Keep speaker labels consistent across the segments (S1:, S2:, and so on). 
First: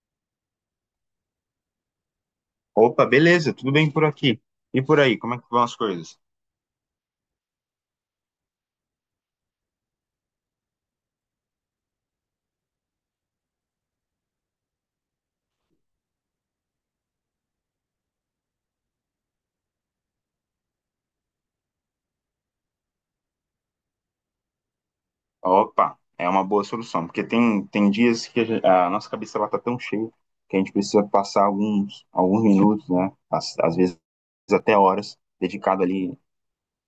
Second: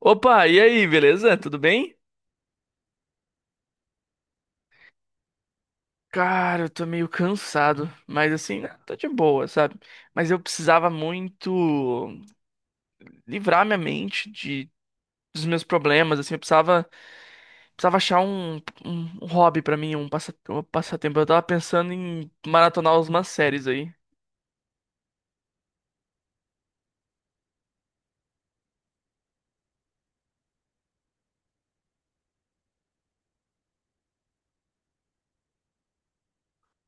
S1: Opa, e aí, beleza? Tudo bem?
S2: Opa, beleza, tudo bem por aqui. E por aí, como é que vão as coisas?
S1: Cara, eu tô meio cansado, mas assim, né, tô de boa, sabe? Mas eu precisava muito livrar minha mente de dos meus problemas, assim, precisava achar um hobby pra mim, um passatempo. Eu tava pensando em maratonar umas séries aí.
S2: Opa, é uma boa solução, porque tem dias que a nossa cabeça ela tá tão cheia que a gente precisa passar alguns minutos, né? Às vezes até horas, dedicado ali,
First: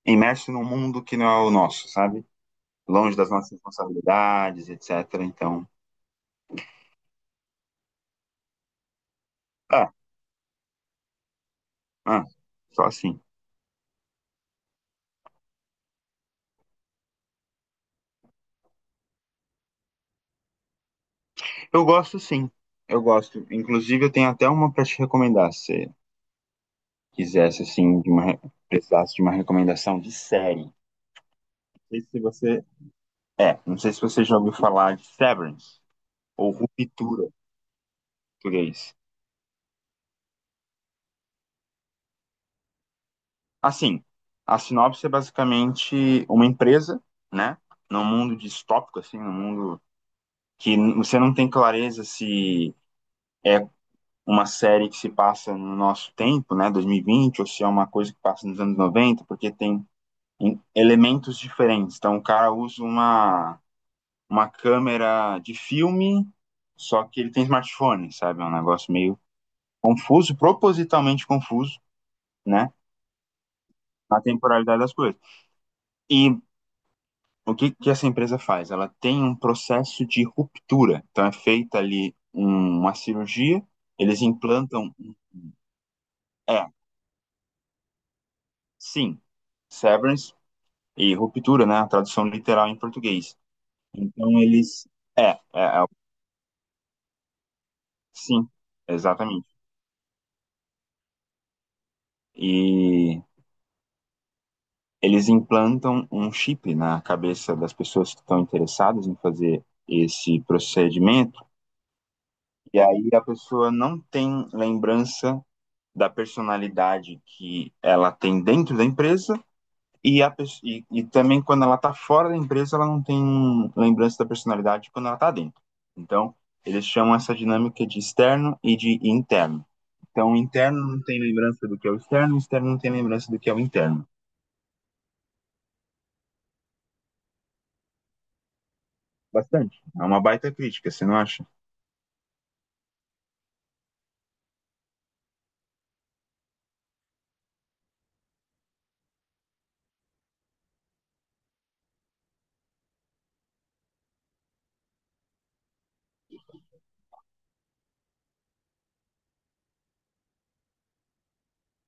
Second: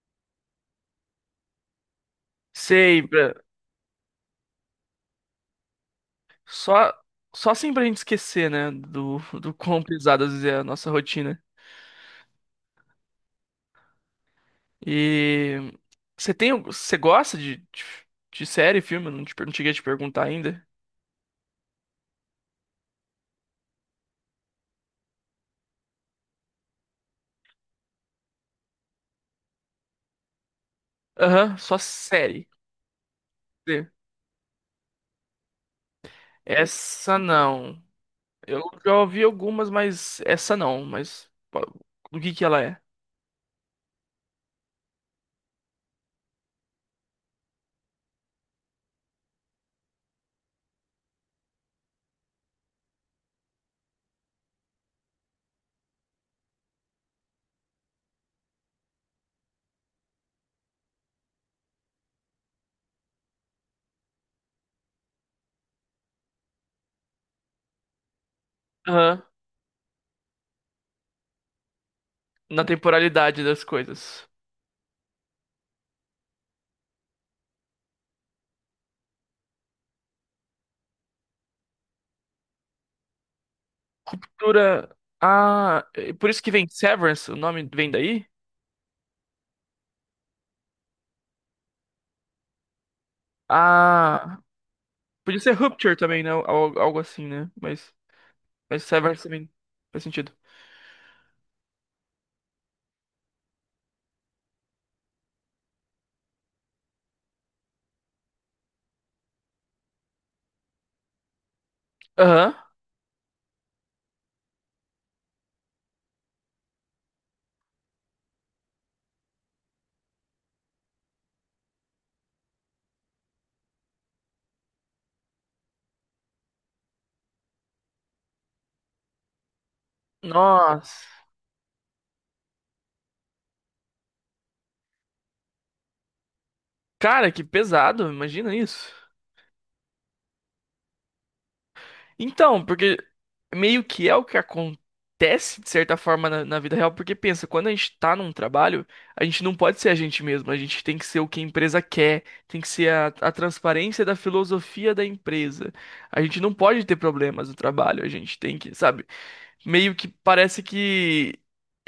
S2: imerso num mundo que não é o nosso, sabe?
S1: Sei,
S2: Longe das nossas responsabilidades, etc. Então,
S1: só só assim pra gente esquecer, né, do quão
S2: ah,
S1: pesado às vezes é a nossa rotina.
S2: ah, só assim.
S1: E você gosta de série, filme? Eu Não, te, per- Não cheguei a te perguntar ainda.
S2: Eu gosto sim, eu gosto. Inclusive, eu tenho até uma para te recomendar. Quisesse, assim, de uma, precisasse de uma recomendação de série. Não
S1: Aham, só
S2: sei se
S1: série.
S2: você. É, não
S1: Sim.
S2: sei se você já ouviu falar de Severance ou
S1: Essa
S2: Ruptura em
S1: não. Eu
S2: português.
S1: já ouvi algumas, mas essa não. Mas pô, do que ela é?
S2: Assim, a sinopse é basicamente uma empresa, né? Num mundo distópico, assim, num mundo que você não tem clareza se é uma série que se passa no nosso tempo, né, 2020, ou se é uma coisa que passa nos anos 90, porque tem elementos diferentes. Então, o cara usa uma câmera de filme, só que ele tem smartphone, sabe? É um negócio meio
S1: Aham,
S2: confuso, propositalmente confuso,
S1: na
S2: né?
S1: temporalidade das
S2: Na
S1: coisas.
S2: temporalidade das coisas. E o que essa empresa faz? Ela tem um processo de ruptura. Então é feita ali uma cirurgia, eles implantam.
S1: Dura. Ah, é por isso que vem
S2: É,
S1: Severance, o nome vem daí?
S2: sim, severance e ruptura, né? A tradução literal em português.
S1: Ah,
S2: Então eles. É,
S1: podia
S2: é,
S1: ser
S2: é
S1: Rupture também, né? Algo assim, né?
S2: sim,
S1: Mas Severance
S2: exatamente.
S1: também faz sentido.
S2: E eles implantam um chip na cabeça das pessoas que estão interessadas em fazer esse procedimento,
S1: Aham.
S2: e aí a pessoa não tem lembrança da personalidade que ela tem dentro da empresa, e, a, e também, quando ela está fora da empresa, ela não tem lembrança da personalidade quando ela está dentro. Então, eles chamam essa dinâmica de externo e de interno. Então, o interno não
S1: Nossa.
S2: tem lembrança do que é o externo não tem lembrança do que é o interno.
S1: Cara, que pesado, imagina isso.
S2: Bastante. É uma baita crítica, você não acha?
S1: Então, porque meio que é o que acontece, de certa forma, na vida real, porque pensa, quando a gente tá num trabalho, a gente não pode ser a gente mesmo, a gente tem que ser o que a empresa quer, tem que ser a transparência da filosofia da empresa. A gente não pode ter problemas no trabalho, a gente tem que, sabe? Meio que parece que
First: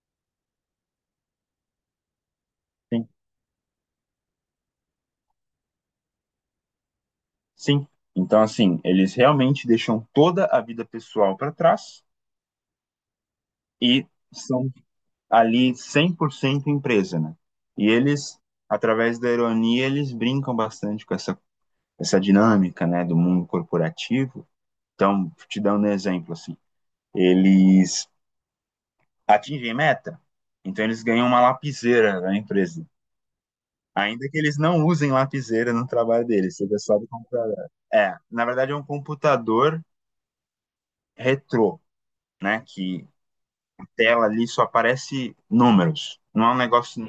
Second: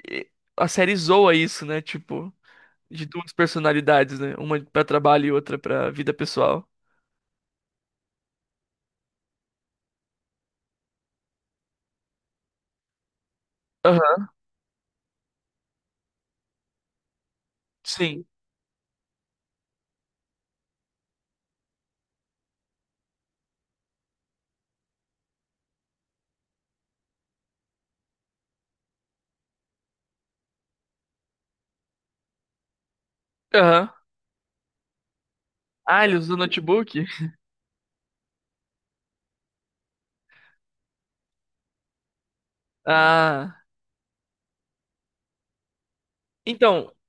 S1: eh, a série zoa isso, né? Tipo, de
S2: Sim,
S1: duas personalidades, né? Uma pra trabalho e outra pra vida pessoal.
S2: sim. Então, assim, eles realmente deixam toda a vida pessoal para trás e
S1: Aham,
S2: são ali 100% empresa, né? E
S1: sim.
S2: eles, através da ironia, eles brincam bastante com essa dinâmica, né, do mundo corporativo. Então, te dando um exemplo, assim, eles atingem meta, então eles ganham uma lapiseira da empresa.
S1: Aham.
S2: Ainda que eles não usem lapiseira no
S1: Ah, ele
S2: trabalho
S1: usa o
S2: deles, seja só
S1: notebook?
S2: do computador. É, na verdade é um computador retrô, né, que
S1: Ah.
S2: tela ali só aparece números. Não é um
S1: Então,
S2: negócio.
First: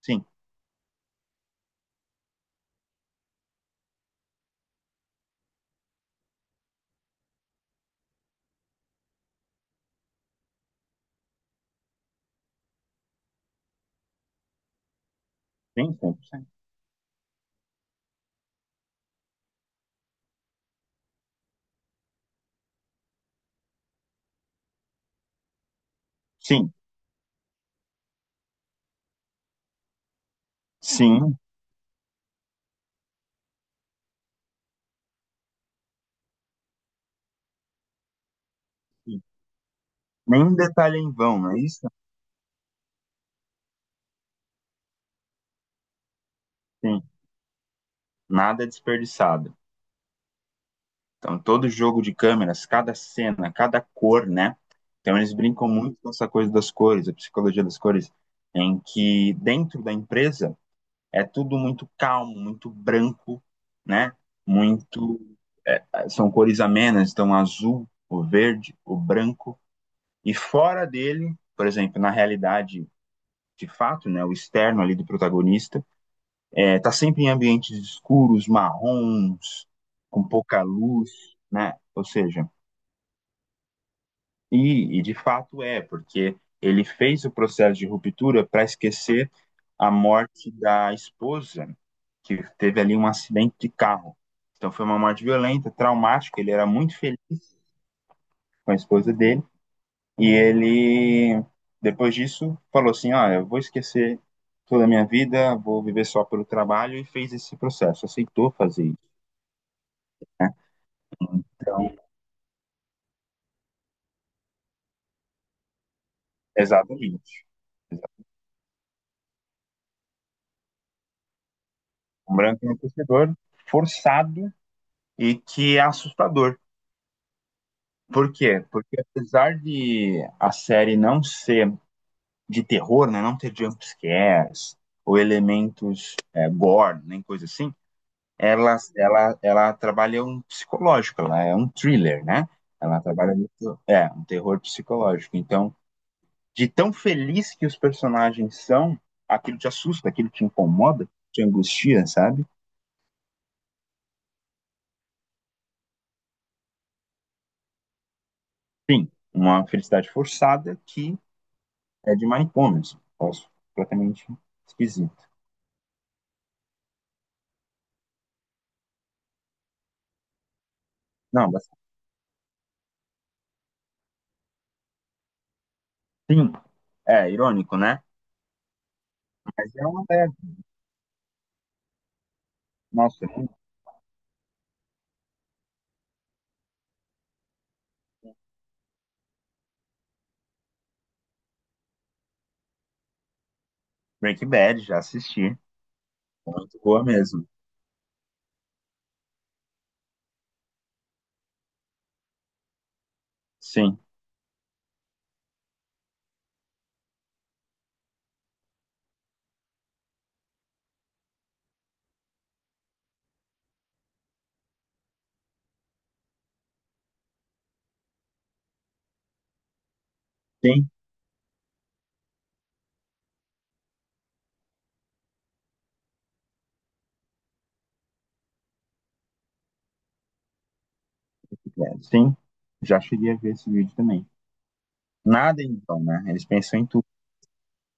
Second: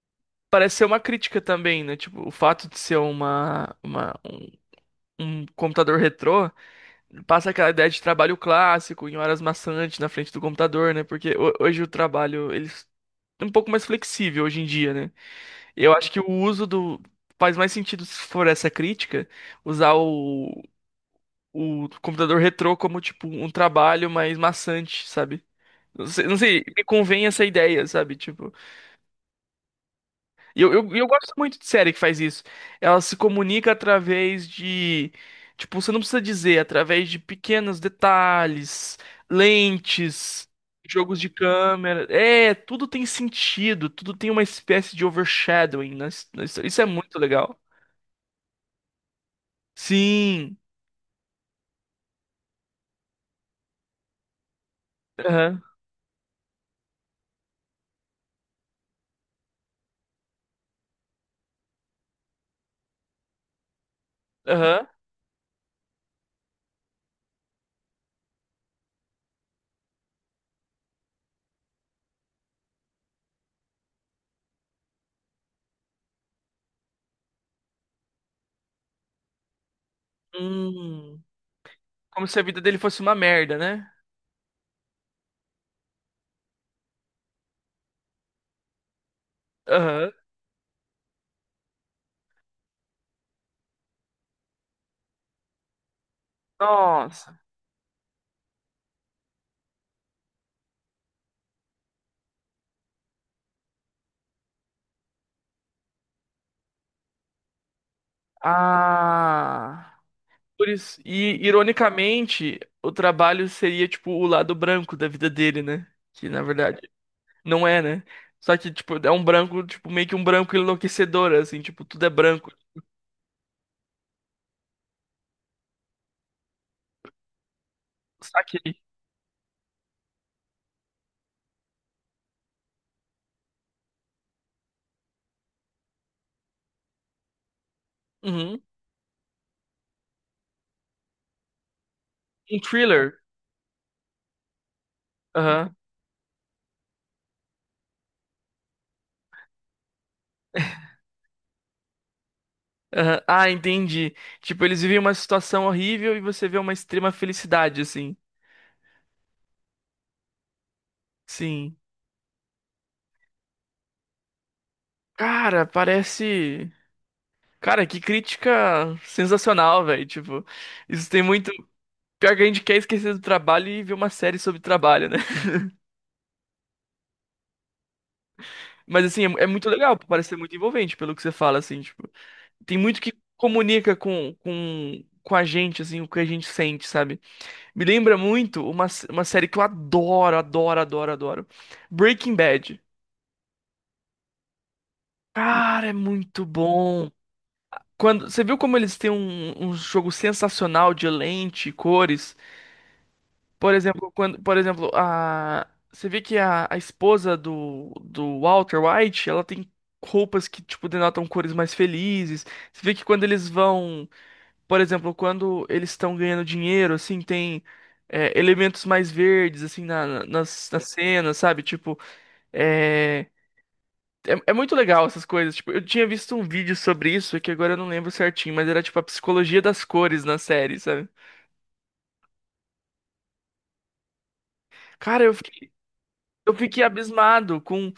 S2: Sim, sim,
S1: parece ser uma crítica também, né? Tipo, o fato de ser um computador retrô passa aquela ideia de trabalho clássico, em horas maçantes na frente do computador, né? Porque hoje o trabalho, ele é um pouco mais flexível hoje em dia, né? Eu acho que o
S2: 100%.
S1: uso do. Faz mais sentido, se for essa crítica, usar o computador retrô como, tipo, um trabalho mais maçante, sabe? Não sei, não sei,
S2: Sim,
S1: me convém essa ideia, sabe? Tipo. E eu gosto
S2: sim.
S1: muito de série que faz isso. Ela se comunica através de. Tipo, você não precisa dizer, através de pequenos detalhes,
S2: Sim.
S1: lentes,
S2: Nenhum detalhe em
S1: jogos de
S2: vão, não é isso?
S1: câmera. É, tudo tem sentido, tudo tem uma espécie de overshadowing na história. Isso é
S2: Sim.
S1: muito legal.
S2: Nada é desperdiçado.
S1: Sim.
S2: Então, todo jogo de câmeras, cada cena, cada cor, né? Então, eles
S1: Aham.
S2: brincam muito com essa coisa das cores, a psicologia das cores, em que dentro da empresa é tudo muito calmo, muito branco, né?
S1: Aham.
S2: Muito. São cores amenas, então azul, o verde, o branco. E fora dele, por exemplo, na realidade de fato, né, o externo ali do protagonista, tá sempre em ambientes escuros, marrons, com pouca luz,
S1: Hum.
S2: né? Ou
S1: Como se a
S2: seja,
S1: vida dele fosse uma merda, né?
S2: e de fato é, porque ele fez o processo de ruptura para esquecer a
S1: Aham.
S2: morte da esposa, que teve ali um acidente de carro. Então foi uma morte violenta, traumática, ele era muito feliz
S1: Nossa.
S2: com a esposa dele. E ele, depois disso, falou assim: ah, eu vou esquecer toda a minha vida, vou viver só pelo trabalho, e fez esse processo, aceitou fazer isso,
S1: Ah.
S2: né?
S1: atores, E,
S2: Então,
S1: ironicamente, o trabalho seria, tipo, o lado branco da vida dele, né? Que, na verdade,
S2: exatamente.
S1: não é, né? Só que, tipo, é um branco, tipo, meio que um branco enlouquecedor, assim, tipo, tudo é
S2: Um
S1: branco.
S2: branco é um torcedor forçado e que é assustador. Por quê?
S1: Saquei.
S2: Porque apesar de a série não ser de terror, né, não ter jumpscares ou elementos gore, nem coisa assim,
S1: Uhum.
S2: ela trabalha um psicológico, ela é um thriller, né?
S1: Um
S2: Ela
S1: thriller.
S2: trabalha muito, um terror psicológico. Então,
S1: Aham.
S2: de tão feliz que os personagens são, aquilo te assusta, aquilo te incomoda, te angustia, sabe?
S1: Aham. Ah, entendi. Tipo, eles vivem uma situação horrível e você vê uma extrema felicidade, assim.
S2: Sim, uma felicidade forçada, que
S1: Sim.
S2: é de manicômio, posso completamente esquisito.
S1: Cara, parece. Cara, que crítica sensacional, velho. Tipo, isso tem
S2: Não,
S1: muito.
S2: mas
S1: Pior que a gente quer esquecer do trabalho e ver uma série sobre trabalho, né?
S2: sim, é irônico, né?
S1: Mas assim, é muito
S2: Mas é
S1: legal,
S2: uma
S1: parece
S2: leve.
S1: ser muito envolvente pelo que você fala, assim, tipo, tem muito que
S2: Nossa, é um
S1: comunica com a gente, assim, o que a gente sente, sabe? Me lembra muito uma, uma série que eu adoro. Breaking Bad.
S2: Breaking Bad, já assisti.
S1: Cara, é muito
S2: Muito boa
S1: bom.
S2: mesmo.
S1: Quando, você viu como eles têm um jogo sensacional de lente, cores? Por
S2: Sim.
S1: exemplo, quando, por exemplo, a você vê que a esposa do Walter White, ela tem roupas que tipo denotam cores mais felizes. Você vê que quando eles vão, por exemplo, quando eles estão ganhando dinheiro, assim, tem elementos mais verdes assim nas
S2: Sim.
S1: cenas, sabe? Tipo, é, é muito legal essas coisas. Tipo, eu tinha visto um vídeo sobre isso que agora eu não lembro certinho, mas era tipo a psicologia das cores na série, sabe?
S2: É, sim, já cheguei a ver esse vídeo também.
S1: Cara,
S2: Nada então, né? Eles
S1: eu
S2: pensam
S1: fiquei
S2: em tudo.
S1: abismado com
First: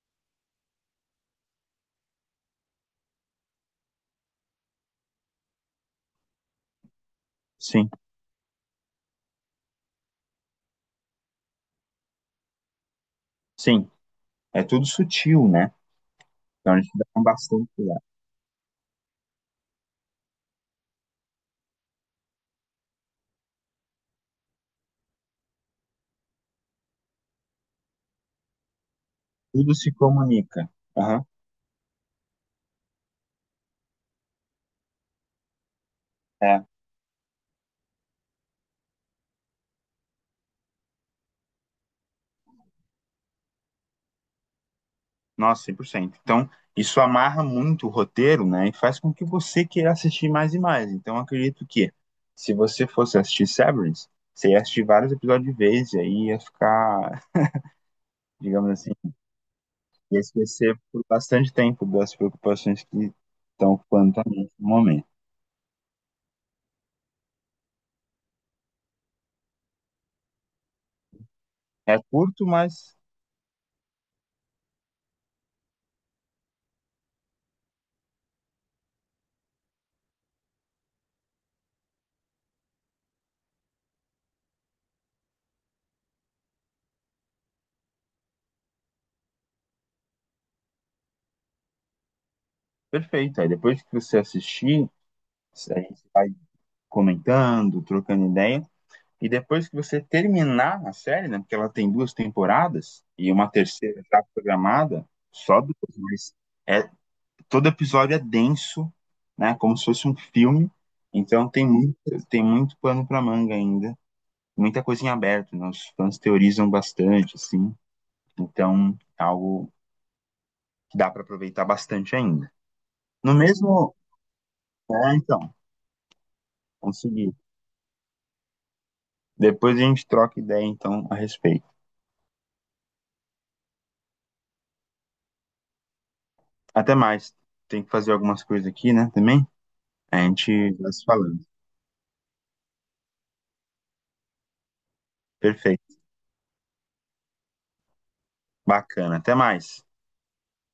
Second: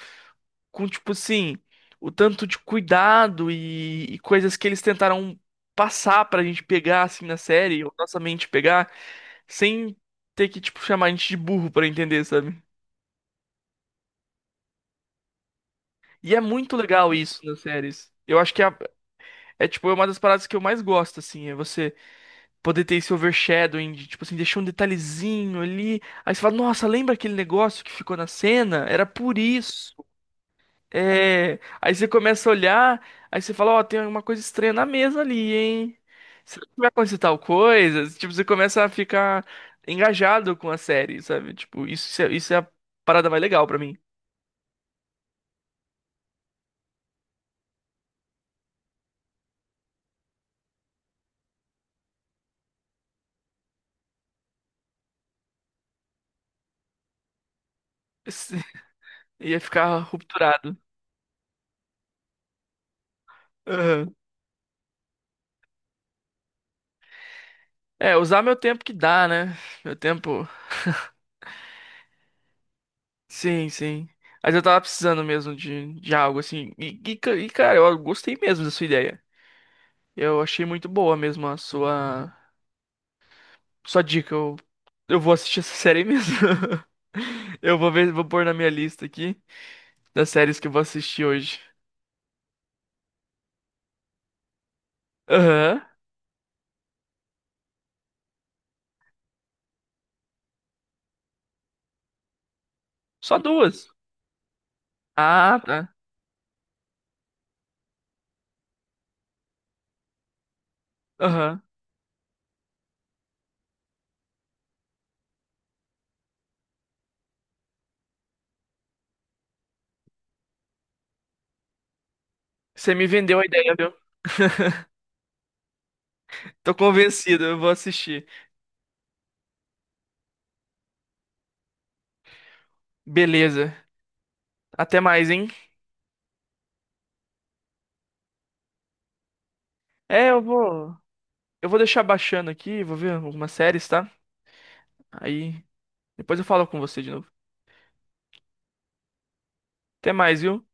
S1: com, tipo assim, o tanto de cuidado e coisas que eles tentaram passar pra gente pegar, assim, na série,
S2: Sim,
S1: ou nossa mente pegar, sem ter que, tipo, chamar a gente de burro pra entender, sabe?
S2: sim. É tudo sutil, né?
S1: E é
S2: Então
S1: muito
S2: eles
S1: legal
S2: dão
S1: isso nas
S2: bastante cuidado.
S1: séries. Eu acho que tipo, é uma das paradas que eu mais gosto, assim, é você poder ter esse overshadowing, de, tipo assim, deixar um detalhezinho ali, aí você fala, nossa, lembra aquele negócio que ficou na cena? Era por
S2: Tudo
S1: isso.
S2: se comunica. Aham.
S1: É, aí você começa a olhar, aí você fala, ó, tem alguma coisa estranha na mesa ali, hein?
S2: É.
S1: Será que vai acontecer tal coisa? Tipo, você começa a ficar engajado com a série, sabe? Tipo, isso, isso é a parada mais legal pra mim.
S2: Nossa, 100%. Então, isso amarra muito o roteiro, né? E faz com que você queira assistir mais e mais. Então, eu acredito que, se você fosse assistir Severance, você ia assistir vários episódios de vez e aí ia ficar, digamos assim,
S1: Ia ficar
S2: ia
S1: rupturado.
S2: esquecer por bastante tempo das preocupações que estão
S1: Aham.
S2: ocupando a mente no momento.
S1: É, usar meu tempo que dá, né? Meu tempo.
S2: É curto, mas
S1: Sim, sim. Mas eu tava precisando mesmo de algo assim. Cara, eu gostei mesmo da sua ideia. Eu achei muito boa mesmo a sua. Só dica, eu vou assistir essa série aí mesmo. Eu vou ver, vou pôr na minha lista aqui das séries que eu vou assistir hoje.
S2: perfeito. Aí depois que você assistir,
S1: Aham.
S2: a gente comentando, trocando ideia, e depois que você terminar a série, né, porque ela tem 2 temporadas e
S1: Só
S2: uma
S1: duas.
S2: terceira já programada,
S1: Ah,
S2: só 2,
S1: tá.
S2: mas é, todo episódio é denso, né, como se fosse um filme. Então
S1: Aham.
S2: tem muito pano para manga ainda, muita coisa em aberto, né? Os fãs teorizam bastante, assim. Então, é algo que dá para aproveitar bastante ainda.
S1: Você me
S2: No
S1: vendeu a ideia, viu?
S2: mesmo, então,
S1: Tô
S2: consegui.
S1: convencido, eu vou assistir.
S2: Depois a gente troca ideia, então, a respeito.
S1: Beleza. Até mais, hein?
S2: Até mais. Tem que fazer algumas coisas aqui, né, também? A
S1: É, eu
S2: gente vai
S1: vou.
S2: se falando.
S1: Eu vou deixar baixando aqui, vou ver algumas séries, tá? Aí
S2: Perfeito.
S1: depois eu falo com você de novo.
S2: Bacana. Até mais.
S1: Até mais, viu?